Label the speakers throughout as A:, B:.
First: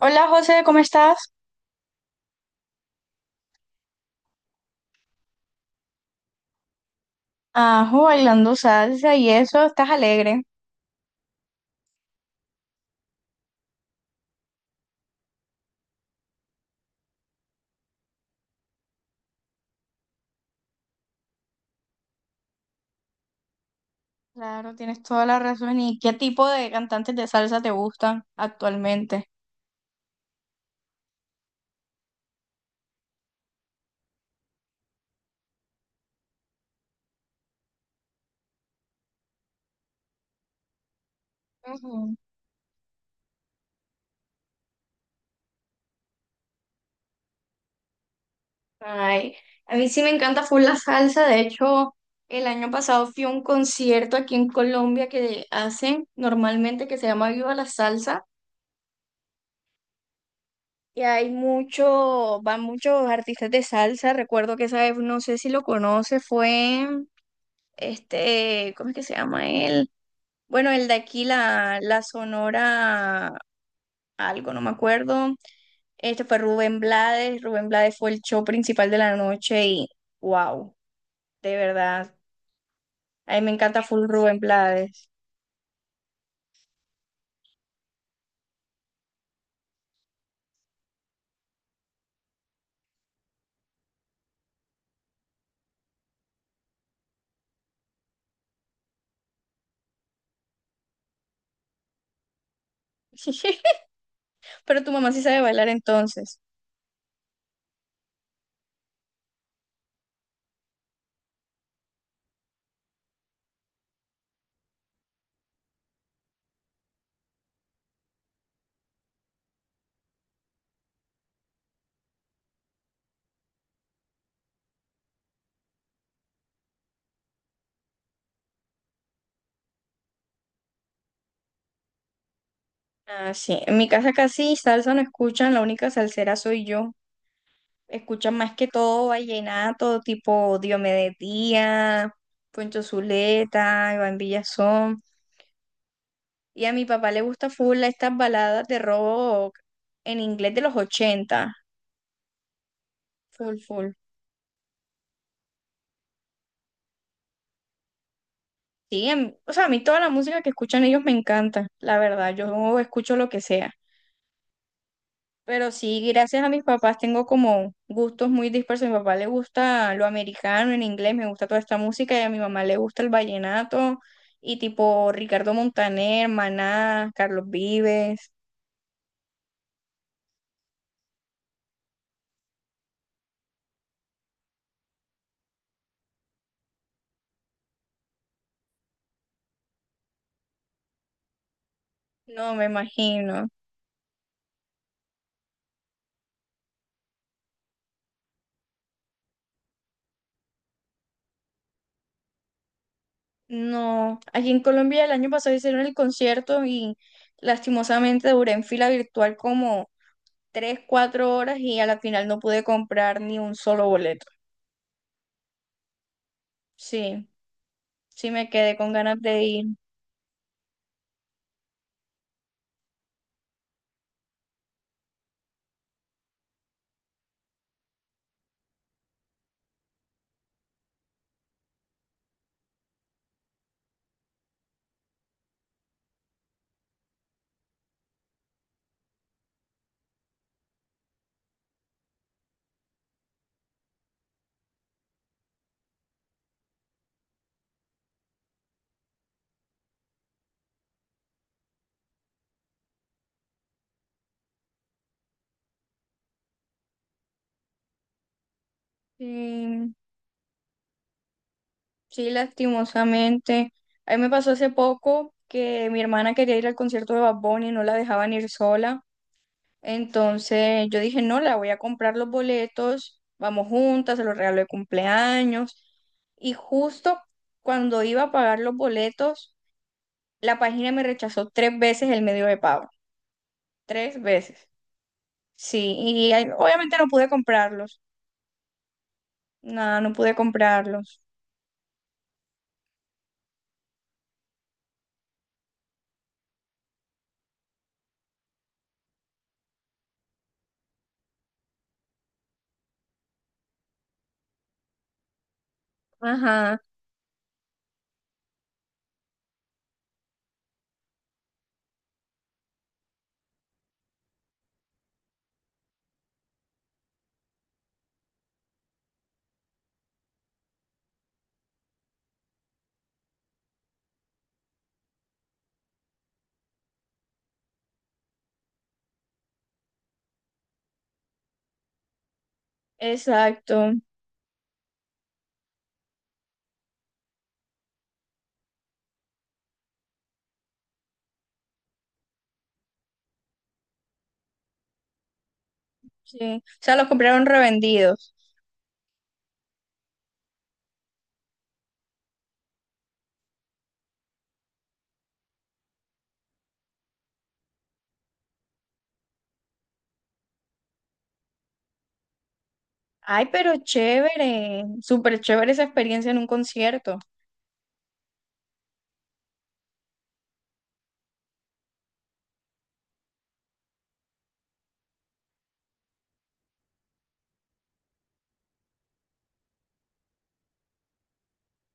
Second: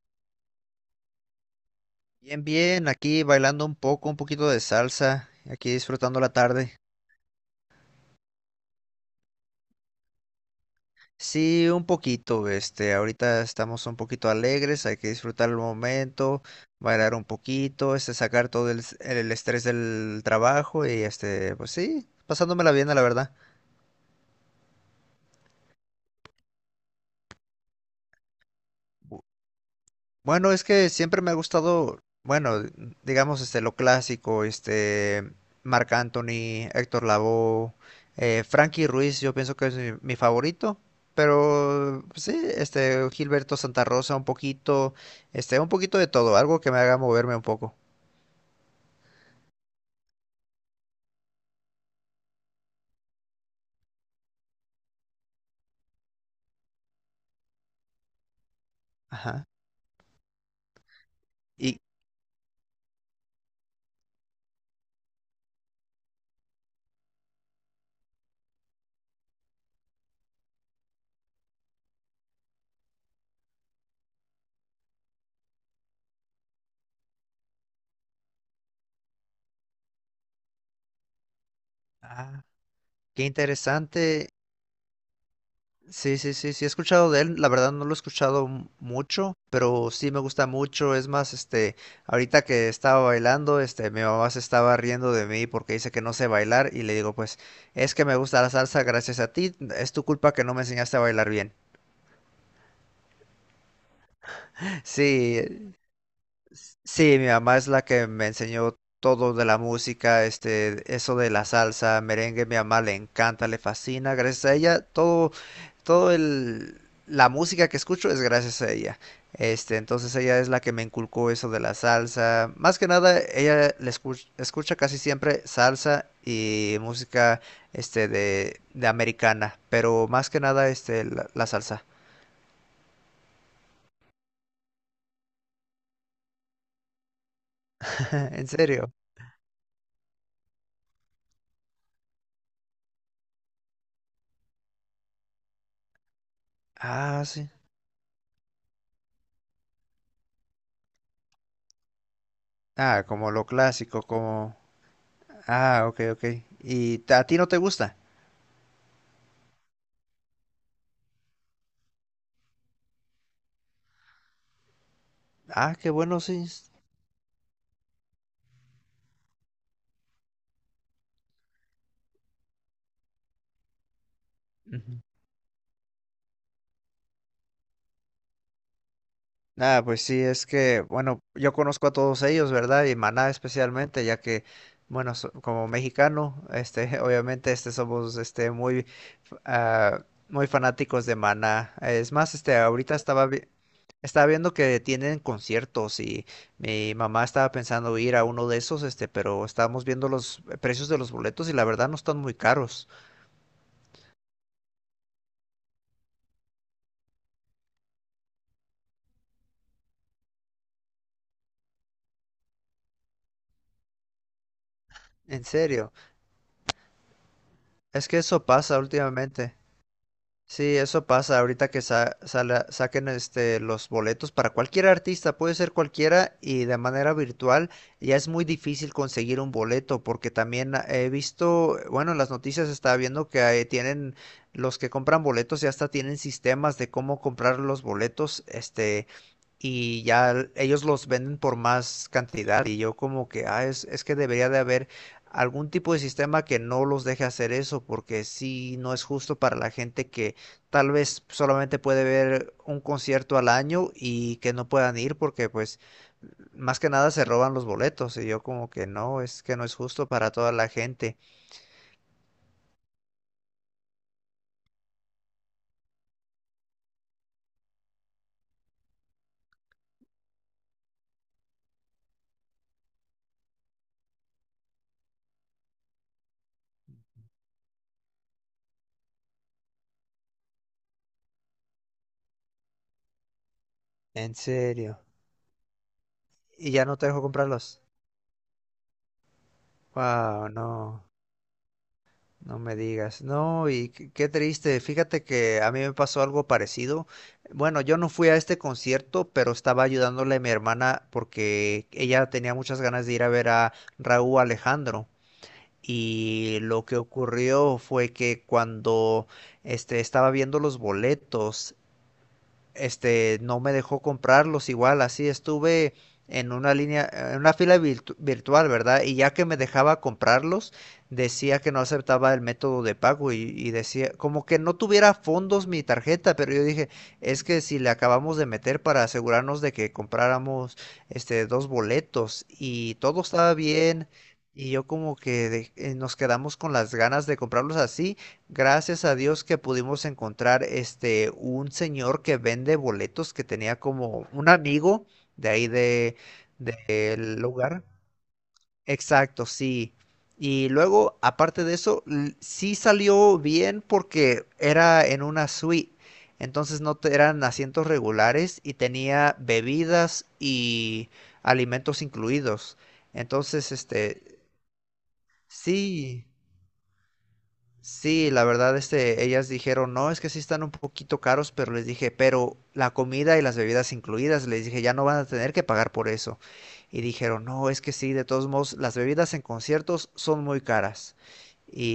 A: Hola José, ¿cómo estás?
B: Bien, bien, aquí bailando un poco, un poquito de salsa, aquí disfrutando la tarde.
A: Ajo, bailando salsa y eso, estás alegre.
B: Sí, un poquito, ahorita estamos un poquito alegres, hay que disfrutar el momento, bailar un poquito, sacar el estrés del trabajo y pues sí, pasándomela bien, la verdad.
A: Claro, tienes toda la razón. ¿Y qué tipo de cantantes de salsa te gustan actualmente?
B: Bueno, es que siempre me ha gustado, bueno, digamos, lo clásico, Marc Anthony, Héctor Lavoe, Frankie Ruiz, yo pienso que es mi favorito, pero
A: Ujú.
B: pues sí, Gilberto Santa Rosa, un poquito, un poquito de todo, algo que me haga moverme un poco.
A: Ay, a mí sí me encanta full la salsa. De hecho, el año pasado fui a un concierto aquí en Colombia que hacen normalmente que se llama Viva la Salsa.
B: Ajá.
A: Y hay
B: Y,
A: mucho, van muchos artistas de salsa. Recuerdo que esa vez, no sé si lo conoce, fue ¿cómo es que se llama él? Bueno, el de aquí, la Sonora, algo, no me acuerdo. Este fue Rubén Blades. Rubén Blades fue el show principal de la noche y wow, de verdad.
B: ah, qué
A: A mí me encanta full
B: interesante.
A: Rubén Blades.
B: Sí, sí, sí, sí, he escuchado de él, la verdad no lo he mucho, pero sí me gusta mucho, es más, ahorita que estaba bailando, mi mamá se estaba riendo de mí porque dice que no sé bailar y le digo, pues, es que me gusta la salsa gracias a ti, es tu culpa que no me enseñaste a bailar bien.
A: Pero tu mamá sí sabe bailar
B: Sí,
A: entonces.
B: sí, mi mamá es la que me enseñó todo de la música, eso de la salsa, merengue, mi mamá le encanta, le fascina, gracias a ella, todo, todo la música que escucho es gracias a ella. Entonces ella es la que me inculcó eso de la salsa. Más que nada, escucha casi siempre salsa y música, de americana, pero más que nada, la salsa.
A: Ah, sí. En mi casa casi salsa no escuchan, la única salsera soy yo. Escuchan
B: En
A: más que
B: serio.
A: todo vallenato, tipo Diomedes Díaz, Poncho Zuleta, Iván Villazón. Y a mi papá le
B: Ah,
A: gusta
B: sí.
A: full estas baladas de rock en inglés de los ochenta.
B: Ah, como lo
A: Full, full.
B: clásico, como... Ah, ok, ok. ¿ A ti no te gusta?
A: Sí, o sea, a mí toda la música que escuchan ellos me encanta, la verdad. Yo escucho lo que sea. Pero
B: Ah, qué
A: sí,
B: bueno, sí.
A: gracias a mis
B: Es...
A: papás tengo como gustos muy dispersos. A mi papá le gusta lo americano en inglés, me gusta toda esta música. Y a mi mamá le gusta el vallenato y
B: Ujú.
A: tipo Ricardo Montaner, Maná, Carlos Vives.
B: Ah, pues sí, es que, bueno, yo conozco a todos ellos, ¿verdad? Y Maná especialmente, ya que, bueno, como mexicano, obviamente, somos, muy, muy fanáticos de Maná. Es más,
A: No, me imagino.
B: estaba viendo que tienen conciertos y mi mamá estaba pensando ir a uno de esos, pero estábamos viendo los precios de los boletos y la verdad no están muy caros.
A: No, aquí en Colombia el año pasado hicieron el concierto y lastimosamente duré en fila virtual como tres, cuatro horas y a la final no pude comprar ni un solo boleto.
B: En serio.
A: Sí,
B: Es que
A: sí
B: eso
A: me quedé
B: pasa
A: con ganas de
B: últimamente.
A: ir.
B: Sí, eso pasa ahorita que saquen los boletos para cualquier artista, puede ser cualquiera y de manera virtual ya es muy difícil conseguir un boleto porque también he visto, bueno, en las noticias estaba viendo que ahí tienen los que compran boletos ya hasta tienen sistemas de cómo comprar los boletos, y ya ellos los venden por más cantidad y yo como que, es que debería de haber algún tipo de sistema que no los deje hacer eso porque sí no es justo para la gente que tal vez solamente puede ver un concierto al año y que no puedan ir porque pues más que nada se roban los boletos y yo como que no es
A: Sí,
B: justo para toda la gente.
A: sí, lastimosamente. A mí me pasó hace poco que mi hermana quería ir al concierto de Bad Bunny y no la dejaban ir sola. Entonces yo dije, no, la voy a comprar los boletos, vamos juntas, se los regalo de cumpleaños. Y justo cuando iba a pagar los boletos, la página me rechazó tres veces el medio de pago. Tres
B: En
A: veces.
B: serio.
A: Sí, y
B: Y ya
A: obviamente
B: no
A: no
B: te dejo
A: pude
B: comprarlos.
A: comprarlos. No, no pude
B: Wow, no.
A: comprarlos.
B: No me digas, no, y qué triste, fíjate que a mí me pasó algo parecido. Bueno, yo no fui a este concierto, pero estaba ayudándole a mi hermana porque ella tenía muchas ganas de ir a ver a Raúl Alejandro. Y
A: Ajá,
B: lo que ocurrió fue que cuando estaba viendo los boletos, no me dejó comprarlos igual, así estuve en una línea, en una virtual, ¿verdad? Y ya que me dejaba comprarlos, decía que no aceptaba el método de pago y decía, como que no tuviera fondos mi tarjeta, pero yo dije, es que si le acabamos de meter para asegurarnos de que compráramos dos boletos y todo estaba
A: exacto.
B: bien. Y yo como que nos quedamos con las ganas de comprarlos así. Gracias a Dios que pudimos encontrar un señor que vende boletos que tenía como un amigo de ahí de
A: Sí. O sea, los
B: del
A: compraron
B: lugar.
A: revendidos.
B: Exacto, sí. Y luego, aparte de eso, sí salió bien porque era en una suite. Entonces no te- eran asientos regulares y tenía bebidas y alimentos incluidos.
A: Ay,
B: Entonces,
A: pero chévere. Súper chévere esa
B: sí.
A: experiencia en un concierto.
B: Sí, la verdad, ellas dijeron, no, es que sí están un poquito caros, pero les dije, pero la comida y las bebidas incluidas, les dije, ya no van a tener que pagar por eso. Y dijeron, no, es que sí, de todos modos, las bebidas en conciertos son muy caras.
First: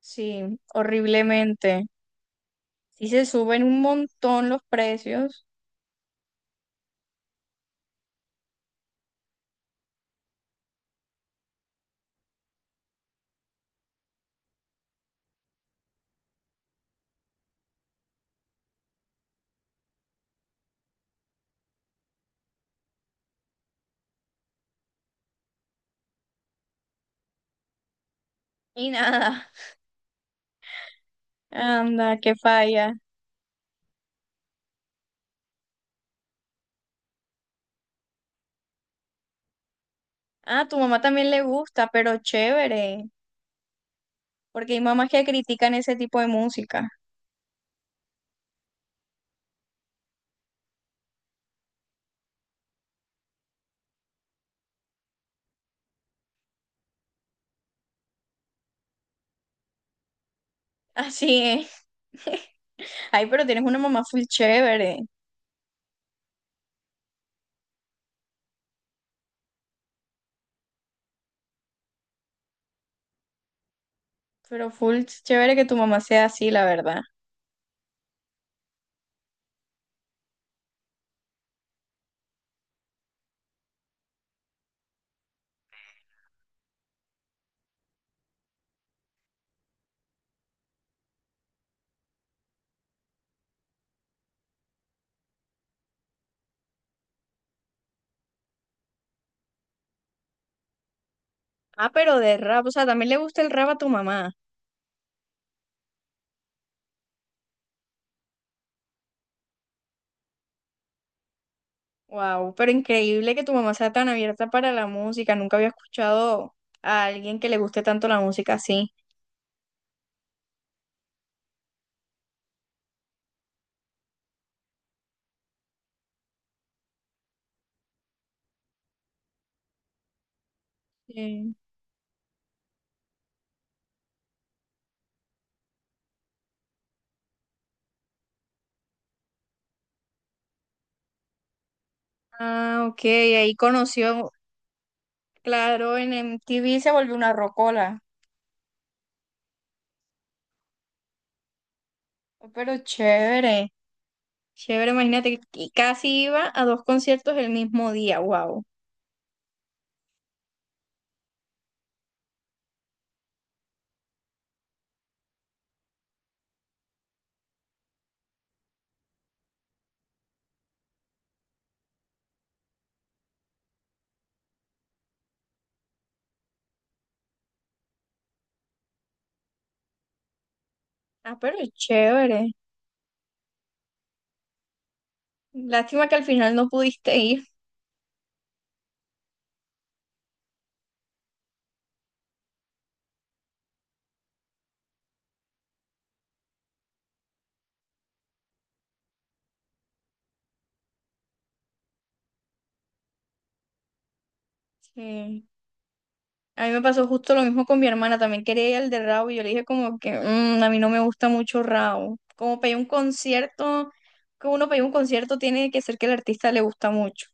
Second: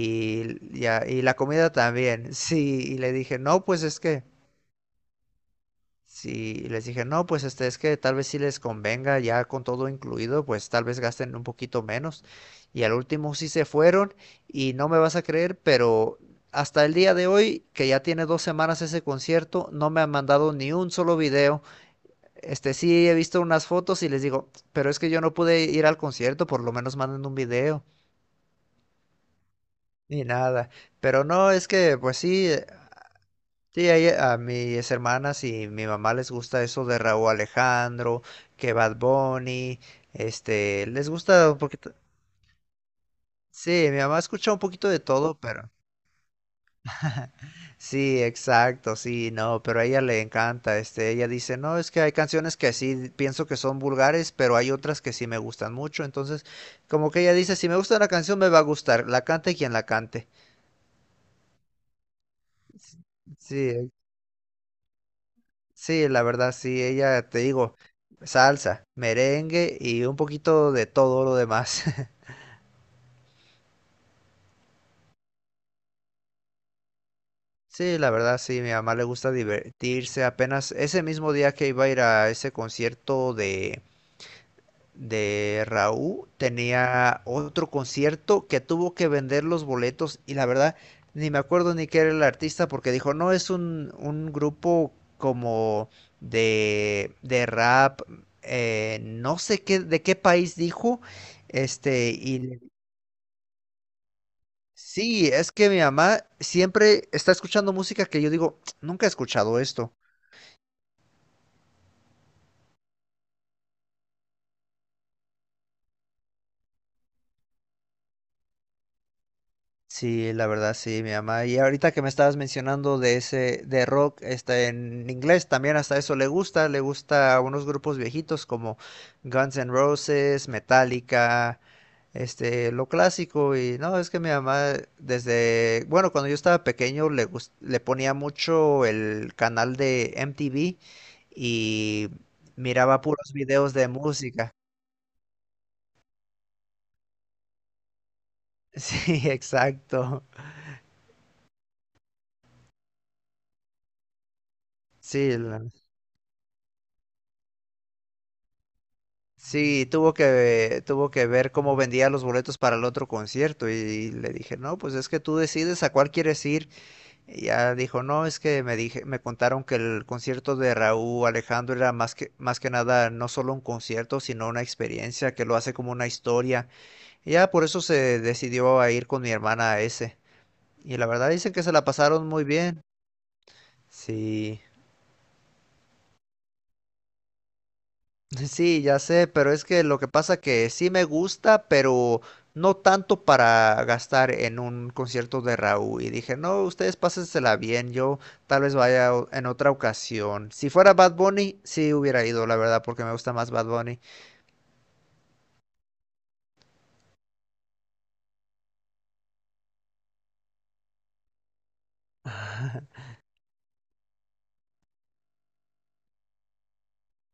A: Sí,
B: ya, y la comida
A: horriblemente.
B: también, sí, y
A: Sí
B: le
A: se
B: dije,
A: suben
B: no,
A: un
B: pues es que
A: montón los precios
B: sí, y les dije, no, pues es que tal vez si les convenga ya con todo incluido, pues tal vez gasten un poquito menos. Y al último sí se fueron y no me vas a creer, pero hasta el día de hoy, que ya tiene dos semanas ese concierto, no me han mandado ni un solo video. Sí he visto unas fotos y les digo, pero es que yo no pude ir al concierto, por lo menos manden un video.
A: y nada.
B: Ni nada. Pero no, es que, pues
A: Anda, qué
B: sí,
A: falla.
B: sí, a mis hermanas y mi mamá les gusta eso de Raúl Alejandro, que Bad Bunny,
A: Ah, a tu mamá
B: les
A: también le
B: gusta un
A: gusta,
B: poquito.
A: pero chévere,
B: Sí, mi mamá escucha un
A: porque hay
B: poquito de
A: mamás que
B: todo, pero
A: critican ese tipo de música.
B: sí, exacto, sí, no, pero a ella le encanta, ella dice, no, es que hay canciones que sí pienso que son vulgares, pero hay otras que sí me gustan mucho, entonces, como que ella dice, si me gusta una canción, me va a gustar, la cante quien la cante.
A: Así es. Ay, pero tienes una
B: Sí,
A: mamá full chévere,
B: sí, la verdad, sí, ella, te digo, salsa, merengue y un poquito de todo lo demás.
A: pero full chévere que tu mamá sea así, la verdad.
B: Sí, la verdad, sí, mi mamá le gusta divertirse. Apenas ese mismo día que iba a ir a ese concierto de Raúl tenía otro concierto que tuvo que vender los boletos y la verdad ni me acuerdo ni qué era el artista porque dijo, no, es un grupo como de rap, no sé qué, de qué país dijo,
A: Ah,
B: este,
A: pero de
B: y le-
A: rap, o sea, también le gusta el rap a tu mamá.
B: sí, es que mi mamá siempre está escuchando música que yo digo, nunca he escuchado esto.
A: Wow, pero increíble que tu mamá sea tan abierta para la música. Nunca había escuchado a alguien que le guste tanto la música así.
B: Sí, la verdad sí, mi mamá. Y ahorita que me estabas mencionando de ese, de rock, en inglés también hasta eso le gusta a unos grupos viejitos como Guns N' Roses,
A: Sí.
B: Metallica, lo clásico. Y no, es que mi mamá desde, bueno, cuando yo estaba pequeño le ponía mucho el canal de MTV y
A: Ah,
B: miraba
A: ok,
B: puros
A: ahí
B: videos de
A: conoció.
B: música.
A: Claro, en MTV se volvió una rocola.
B: Sí, exacto.
A: Oh, pero chévere, chévere,
B: Sí,
A: imagínate, que casi iba a dos conciertos el mismo día, wow.
B: sí, tuvo que ver cómo vendía los boletos para el otro concierto y, le dije, no, pues es que tú decides a cuál quieres ir. Y ya dijo, no, es que me dije, me contaron que el concierto de Raúl Alejandro era más más que nada no solo un concierto, sino una experiencia que lo hace como una historia. Y ya por eso se decidió a ir con mi hermana a ese. Y la verdad
A: Ah,
B: dicen
A: pero
B: que se la pasaron muy
A: chévere.
B: bien. Sí.
A: Lástima que al final no pudiste ir.
B: Sí, ya sé, pero es que lo que pasa que sí me gusta, pero no tanto para gastar en un concierto de Raúl. Y dije, no, ustedes pásensela bien, yo tal vez en otra ocasión. Si fuera Bad Bunny, sí hubiera ido, la verdad, porque me gusta más Bad Bunny.
A: Sí. A mí me pasó justo lo mismo con mi hermana, también quería ir al de Rao y yo le dije como que "Mm, a mí no me gusta mucho Rao. Como para ir a un concierto, que uno para ir a un concierto tiene que ser que el artista le gusta mucho".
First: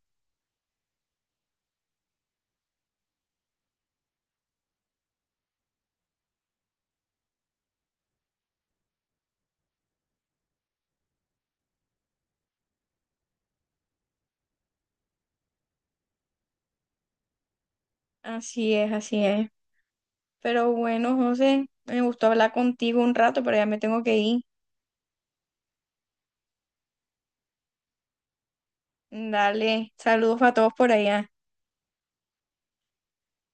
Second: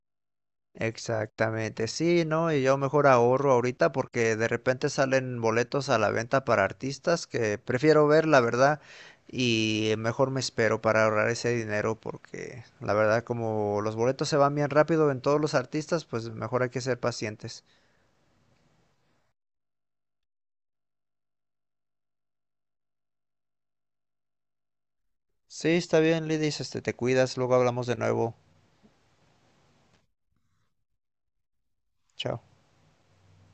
B: Exactamente, sí, ¿no? Y yo mejor ahorro ahorita porque de repente salen boletos a la venta para artistas que prefiero ver, la verdad, y mejor me espero para ahorrar ese dinero porque la verdad como los boletos se van bien rápido en todos los artistas, pues mejor hay que ser pacientes.
A: Así es, así es. Pero bueno, José, me gustó hablar contigo un rato, pero ya me tengo que ir.
B: Sí, está bien, Lidis, te cuidas, luego hablamos de nuevo.
A: Dale, saludos a todos por allá.
B: Chao.